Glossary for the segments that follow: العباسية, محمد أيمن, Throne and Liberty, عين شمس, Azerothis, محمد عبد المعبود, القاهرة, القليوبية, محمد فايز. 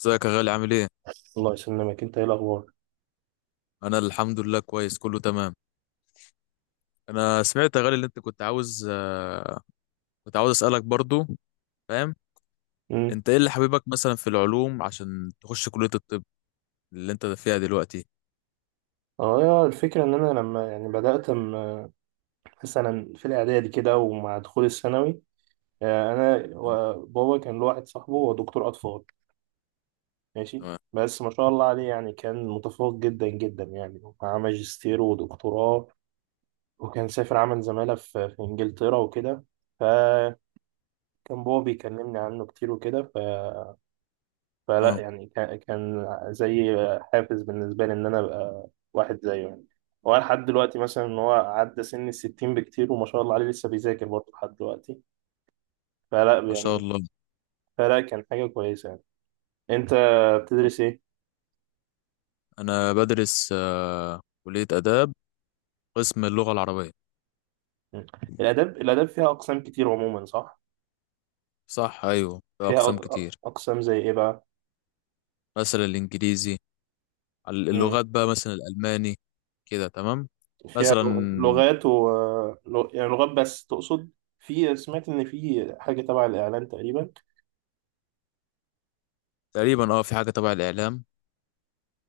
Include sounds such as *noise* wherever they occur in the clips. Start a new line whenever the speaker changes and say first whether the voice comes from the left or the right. left: ازيك يا غالي، عامل ايه؟
right: الله يسلمك، انت ايه الاخبار؟
left: انا الحمد لله كويس، كله تمام. انا سمعت يا غالي اللي انت كنت عاوز، كنت عاوز اسالك برضو. فاهم؟
right: امم.
left: انت ايه اللي حبيبك مثلا في العلوم عشان تخش كلية الطب اللي انت فيها دلوقتي؟
right: اه، يا الفكره ان انا لما يعني بدات مثلا في الاعدادي كده ومع دخول الثانوي. بابا كان له واحد صاحبه هو دكتور اطفال. ماشي.
left: اه.
right: بس ما شاء الله عليه يعني كان متفوق جدا جدا يعني، ومعاه ماجستير ودكتوراه، وكان سافر عمل زماله في انجلترا وكده. فكان بابا بيكلمني عنه كتير وكده. فلا
left: آه.
right: يعني كان زي حافز بالنسبة لي إن أنا أبقى واحد زيه يعني. هو لحد دلوقتي مثلا إن هو عدى سن الـ60 بكتير، وما شاء الله عليه لسه بيذاكر برضه لحد دلوقتي. فلا
left: ما شاء
right: يعني،
left: الله.
right: فلا كان حاجة كويسة يعني. أنت
left: طب،
right: بتدرس إيه؟
left: انا بدرس كلية آداب، قسم اللغة العربية.
right: مم. الآداب فيها أقسام كتير عموما صح؟
left: صح، ايوه في
right: فيها
left: اقسام كتير.
right: أقسام زي إيه بقى؟
left: مثلا الانجليزي،
right: مم.
left: اللغات بقى، مثلا الالماني. كده تمام.
right: فيها
left: مثلا.
right: لغات و يعني لغات بس تقصد؟ في سمعت إن في حاجة تبع الإعلان تقريبا.
left: تقريبا اه في حاجة تبع الاعلام،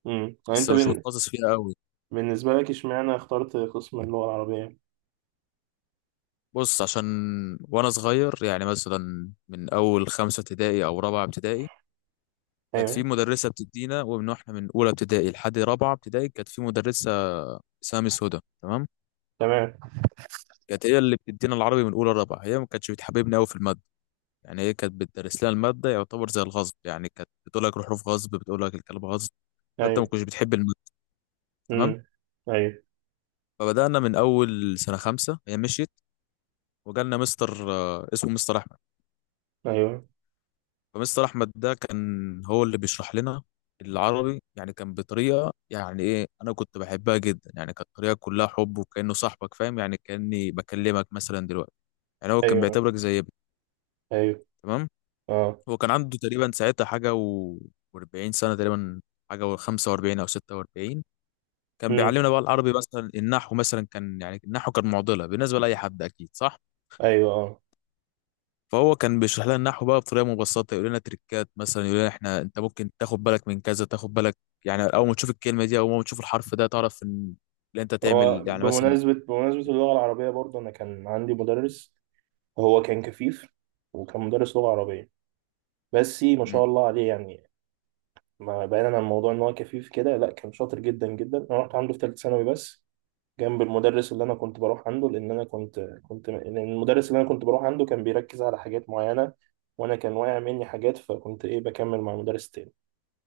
right: مم. يعني
left: بس
right: أنت
left: مش متخصص فيها قوي.
right: بالنسبة لك اشمعنى اخترت قسم اللغة العربية؟
left: بص، عشان وانا صغير يعني مثلا من اول خمسة ابتدائي او رابعة ابتدائي، كانت في
right: ايوه.
left: مدرسة بتدينا، ومن واحنا من اولى ابتدائي لحد رابعة ابتدائي كانت في مدرسة اسمها ميس هدى، تمام.
right: تمام.
left: كانت هي اللي بتدينا العربي من اولى لرابعة، هي ما كانتش بتحببنا قوي في المادة. يعني هي كانت بتدرس لنا المادة يعتبر زي الغصب، يعني كانت بتقول لك الحروف غصب، بتقول لك الكلام غصب. فانت ما
right: ايوه.
left: كنتش بتحب المادة، تمام.
right: امم. ايوه.
left: فبدأنا من اول سنة خمسة هي مشيت، وجالنا مستر اسمه مستر احمد.
right: ايوه.
left: فمستر احمد ده كان هو اللي بيشرح لنا العربي، يعني كان بطريقه يعني ايه، انا كنت بحبها جدا، يعني كانت طريقه كلها حب، وكانه صاحبك، فاهم؟ يعني كاني بكلمك مثلا دلوقتي. يعني هو كان
right: ايوه.
left: بيعتبرك زي ابني،
right: ايوه.
left: تمام.
right: اه.
left: هو كان عنده تقريبا ساعتها حاجه و40 سنه تقريبا، حاجه و45 او 46. كان
right: امم.
left: بيعلمنا بقى العربي مثلا النحو. مثلا كان يعني النحو كان معضله بالنسبه لاي حد اكيد، صح؟
right: ايوه. اه.
left: فهو كان بيشرح لنا النحو بقى بطريقه مبسطه، يقول لنا تريكات، مثلا يقول لنا احنا انت ممكن تاخد بالك من كذا، تاخد بالك يعني اول ما تشوف الكلمه دي او اول ما تشوف الحرف ده تعرف ان اللي انت
right: هو
left: تعمل يعني مثلا.
right: بمناسبة اللغة العربية برضه انا كان عندي مدرس. هو كان كفيف، وكان مدرس لغة عربية. بس ما
left: مم.
right: شاء الله عليه يعني، ما بعيدا عن موضوع ان هو كفيف كده لا كان شاطر جدا جدا. انا رحت عنده في ثالثة ثانوي بس، جنب المدرس اللي انا كنت بروح عنده، لان انا كنت لأن المدرس اللي انا كنت بروح عنده كان بيركز على حاجات معينه، وانا كان واقع مني حاجات فكنت ايه بكمل مع مدرس تاني.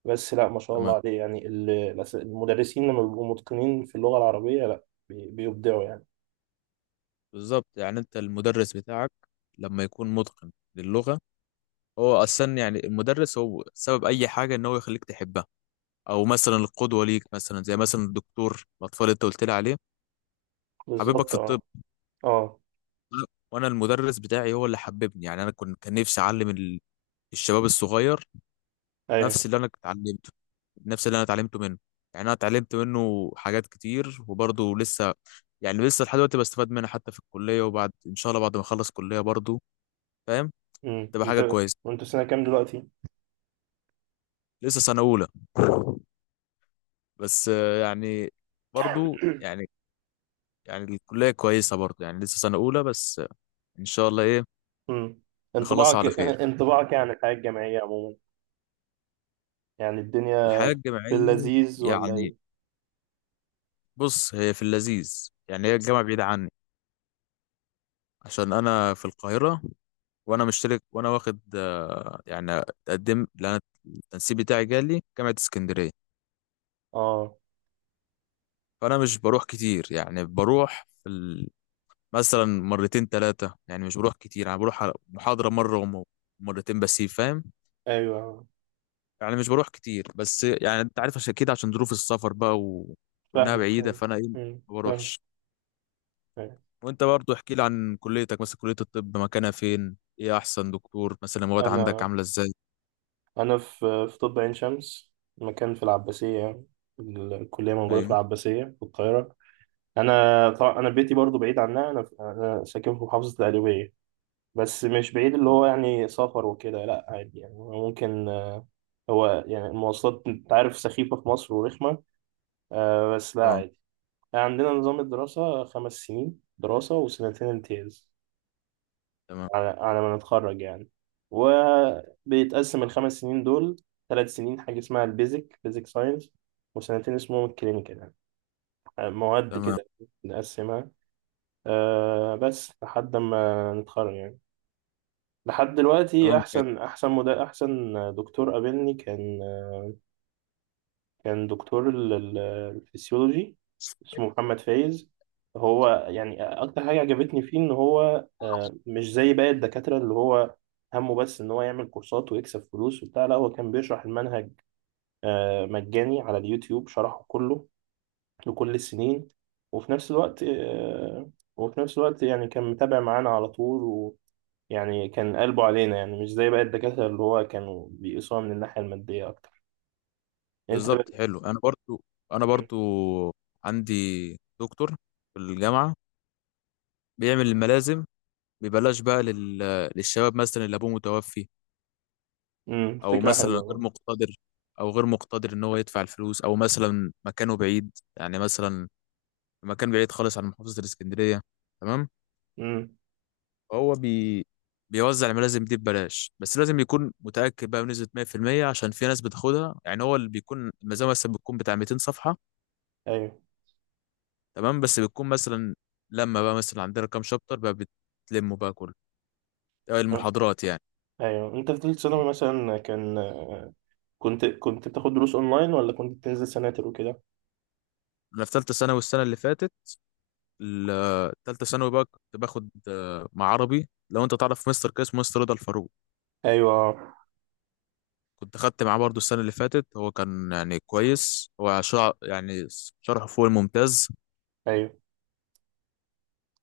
right: بس لا ما شاء
left: تمام.
right: الله عليه يعني، المدرسين لما بيبقوا متقنين في اللغه العربيه لا بيبدعوا يعني.
left: بالظبط، يعني انت المدرس بتاعك لما يكون متقن للغه، هو اصلا يعني المدرس هو سبب اي حاجه ان هو يخليك تحبها، او مثلا القدوه ليك، مثلا زي مثلا الدكتور الاطفال اللي انت قلت لي عليه، حبيبك
right: بالظبط.
left: في الطب.
right: اه. اه.
left: وانا المدرس بتاعي هو اللي حببني، يعني انا كنت كان نفسي اعلم الشباب الصغير
right: ايوه.
left: نفس اللي انا اتعلمته، نفس اللي انا اتعلمته منه. يعني انا اتعلمت منه حاجات كتير، وبرضه لسه يعني لسه لحد دلوقتي بستفاد منها حتى في الكلية، وبعد ان شاء الله بعد ما اخلص كلية برضه، فاهم؟
right: امم.
left: تبقى حاجة كويسة.
right: وانت في سنه كام دلوقتي؟
left: لسه سنة اولى، بس يعني برضه يعني، يعني الكلية كويسة برضه، يعني لسه سنة اولى بس ان شاء الله ايه
right: امم،
left: نخلصها
right: انطباعك
left: على خير.
right: *laughs* انطباعك يعني الحياه الجامعيه عموما، يعني الدنيا،
left: الحياة
right: في
left: الجامعية
right: اللذيذ ولا
left: يعني،
right: ايه؟
left: بص هي في اللذيذ، يعني هي الجامعة بعيدة عني عشان انا في القاهرة، وانا مشترك وانا واخد يعني اتقدم لأن التنسيق بتاعي جالي جامعة اسكندرية.
right: اه.
left: فأنا مش بروح كتير، يعني بروح في ال... مثلا مرتين ثلاثة، يعني مش بروح كتير، يعني بروح على محاضرة مرة ومرتين بس، فاهم؟
right: ايوه.
left: يعني مش بروح كتير، بس يعني أنت عارف، عشان كده عشان ظروف السفر بقى و... وإنها
right: فاهمك،
left: بعيدة،
right: فاهمك.
left: فأنا إيه ما
right: امم، فاهمك.
left: بروحش.
right: أيوه.
left: وأنت برضو احكي لي عن كليتك، مثلا كلية الطب مكانها فين، إيه أحسن دكتور، مثلا المواد عندك
right: انا،
left: عاملة إزاي؟
right: انا في طب عين شمس. مكان في العباسيه يعني الكليه موجوده في
left: أيوه.
right: العباسيه في القاهره. انا طبعا انا بيتي برضو بعيد عنها. انا ساكن في محافظه القليوبيه، بس مش بعيد. اللي
left: أه.
right: هو يعني سفر وكده لا عادي يعني، هو ممكن هو يعني المواصلات انت عارف سخيفه في مصر ورخمه. بس لا
left: آه.
right: عادي. عندنا نظام الدراسه 5 سنين دراسه وسنتين امتياز
left: تمام.
right: على ما نتخرج يعني. وبيتقسم الخمس سنين دول 3 سنين حاجة اسمها البيزك بيزك ساينس، وسنتين اسمهم الكلينيكال يعني، مواد
left: تمام.
right: كده نقسمها. بس لحد ما نتخرج يعني. لحد دلوقتي
left: تمام.
right: أحسن دكتور قابلني كان كان دكتور الفسيولوجي، اسمه محمد فايز. هو يعني اكتر حاجه عجبتني فيه ان هو مش زي باقي الدكاتره اللي هو همه بس ان هو يعمل كورسات ويكسب فلوس وبتاع. لا هو كان بيشرح المنهج مجاني على اليوتيوب، شرحه كله لكل السنين. وفي نفس الوقت آه، وفي نفس الوقت يعني كان متابع معانا على طول، ويعني كان قلبه علينا يعني، مش زي باقي الدكاتره اللي هو كانوا بيقيسوها من الناحيه الماديه اكتر. انت
left: بالظبط،
right: بقى-
left: حلو. انا برضو عندي دكتور في الجامعه بيعمل الملازم ببلاش بقى لل... للشباب، مثلا اللي ابوه متوفي،
right: مم،
left: او
right: فكره
left: مثلا غير
right: حلوه.
left: مقتدر، او غير مقتدر ان هو يدفع الفلوس، او مثلا مكانه بعيد، يعني مثلا في مكان بعيد خالص عن محافظه الاسكندريه، تمام.
right: امم.
left: فهو بي... بيوزع الملازم دي ببلاش، بس لازم يكون متاكد بقى بنسبه 100%، عشان في ناس بتاخدها. يعني هو اللي بيكون المزامه مثلا بتكون بتاع 200 صفحه،
right: ايوه.
left: تمام. بس بتكون مثلا لما بقى مثلا عندنا كام شابتر بقى بتلموا بقى كله،
right: أه.
left: المحاضرات يعني.
right: ايوه، انت في ثالث ثانوي مثلا كان كنت بتاخد دروس اونلاين ولا كنت بتنزل سناتر وكده؟
left: انا في ثالثه ثانوي السنه اللي فاتت، ثالثه ثانوي بقى كنت باخد مع عربي، لو انت تعرف مستر كاس، مستر رضا الفاروق.
right: ايوه. أه.
left: كنت خدت معاه برضو السنه اللي فاتت، هو كان يعني كويس، هو شرح يعني شرحه فوق الممتاز.
right: ايوه.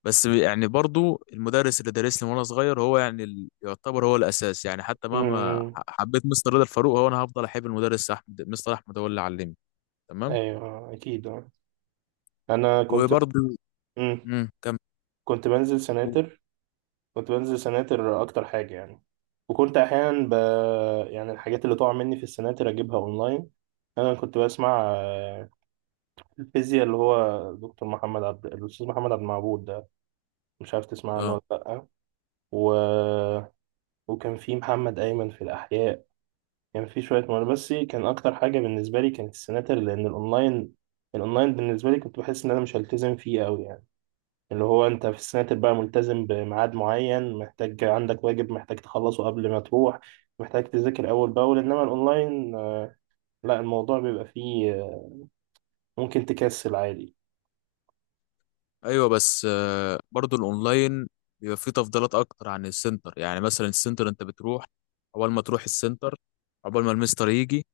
left: بس يعني برضو المدرس اللي دارسني وانا صغير هو يعني يعتبر هو الاساس، يعني حتى مهما
right: امم.
left: حبيت مستر رضا الفاروق، هو انا هفضل احب المدرس احمد، مستر احمد هو اللي علمني. تمام.
right: ايوه. أه. اكيد. آه. انا كنت
left: وبرضه
right: امم
left: كم.
right: كنت بنزل سناتر كنت بنزل سناتر اكتر حاجه يعني. وكنت احيانا يعني الحاجات اللي تقع مني في السناتر اجيبها اونلاين. انا كنت بسمع الفيزياء اللي هو دكتور محمد عبد الاستاذ محمد عبد المعبود ده. مش عارف تسمع عنه
left: اه.
right: ولا لا؟ و... وكان في محمد أيمن في الأحياء. كان في شوية مواضيع، بس كان أكتر حاجة بالنسبة لي كانت السناتر، لأن الأونلاين بالنسبة لي كنت بحس إن أنا مش هلتزم فيه أوي يعني. اللي هو أنت في السناتر بقى ملتزم بميعاد معين، محتاج عندك واجب محتاج تخلصه قبل ما تروح، محتاج تذاكر أول بأول. إنما الأونلاين لا الموضوع بيبقى فيه ممكن تكسل عادي.
left: ايوه بس برضه الاونلاين بيبقى فيه تفضيلات اكتر عن السنتر، يعني مثلا السنتر انت بتروح، اول ما تروح السنتر عقبال ما المستر يجي،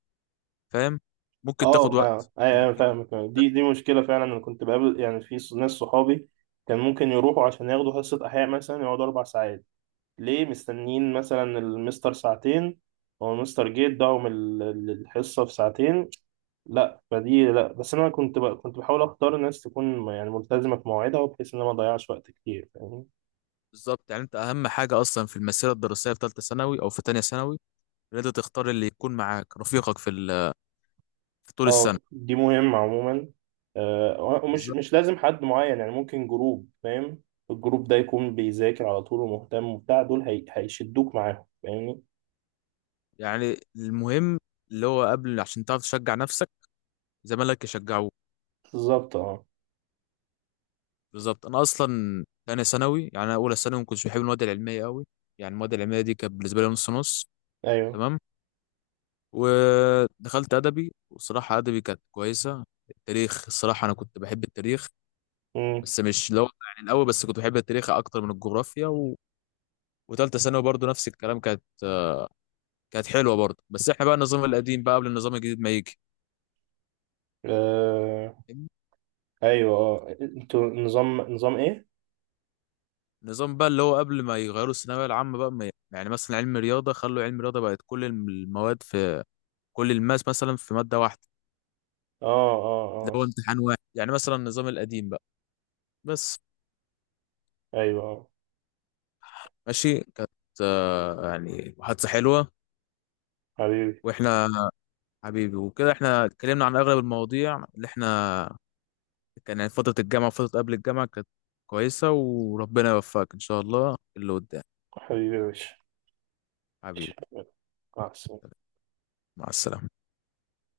left: فاهم؟ ممكن
right: اه،
left: تاخد
right: ما
left: وقت،
right: أي- أنا
left: ممكن.
right: فاهمك. دي مشكلة فعلا. أنا كنت بقابل يعني في ناس صحابي كان ممكن يروحوا عشان ياخدوا حصة أحياء مثلا يقعدوا 4 ساعات، ليه مستنيين مثلا المستر ساعتين. هو المستر جه اداهم الحصة في ساعتين. لا فدي لا بس انا كنت كنت بحاول اختار ناس تكون يعني ملتزمة في مواعيدها، وبحيث ان انا ما اضيعش وقت كتير فاهمني.
left: بالظبط، يعني انت اهم حاجه اصلا في المسيره الدراسيه في ثالثه ثانوي او في ثانيه ثانوي ان انت تختار اللي يكون معاك رفيقك في في طول السنه.
right: اه، دي مهمة عموما. ومش
left: بالظبط،
right: مش لازم حد معين يعني، ممكن جروب فاهم. الجروب ده يكون بيذاكر على طول ومهتم وبتاع، دول هيشدوك معاهم فاهمني.
left: يعني المهم اللي هو قبل، عشان تعرف تشجع نفسك زمالك يشجعوك.
right: بالظبط. اه.
left: بالظبط. انا اصلا تانية ثانوي، يعني انا اولى ثانوي ما كنتش بحب المواد العلميه قوي، يعني المواد العلميه دي كانت بالنسبه لي نص نص،
right: ايوه.
left: تمام. ودخلت ادبي، وصراحه ادبي كانت كويسه. التاريخ، الصراحه انا كنت بحب التاريخ،
right: امم.
left: بس مش لو يعني الاول، بس كنت بحب التاريخ اكتر من الجغرافيا و... وتالتة ثانوي برضو نفس الكلام، كانت حلوه برضو، بس احنا بقى النظام القديم بقى قبل النظام الجديد ما يجي،
right: آه...
left: فاهمني؟
right: ايوه. اه، انتوا نظام ايه؟
left: النظام بقى اللي هو قبل ما يغيروا الثانويه العامه بقى ما يعني مثلا علم رياضه، خلوا علم رياضه بقت كل المواد في كل الماس مثلا في ماده واحده.
right: اه. اه.
left: ده هو
right: اه.
left: امتحان واحد، يعني مثلا النظام القديم بقى بس.
right: ايوه. آه.
left: ماشي، كانت يعني محادثة حلوة.
right: حبيبي،
left: واحنا حبيبي وكده، احنا اتكلمنا عن اغلب المواضيع اللي احنا، كان يعني فترة الجامعة وفترة قبل الجامعة كانت كويسة، وربنا يوفقك ان شاء الله اللي قدام.
right: حبيبي يا باشا.
left: حبيبي.
right: مع السلامة
left: مع السلامة.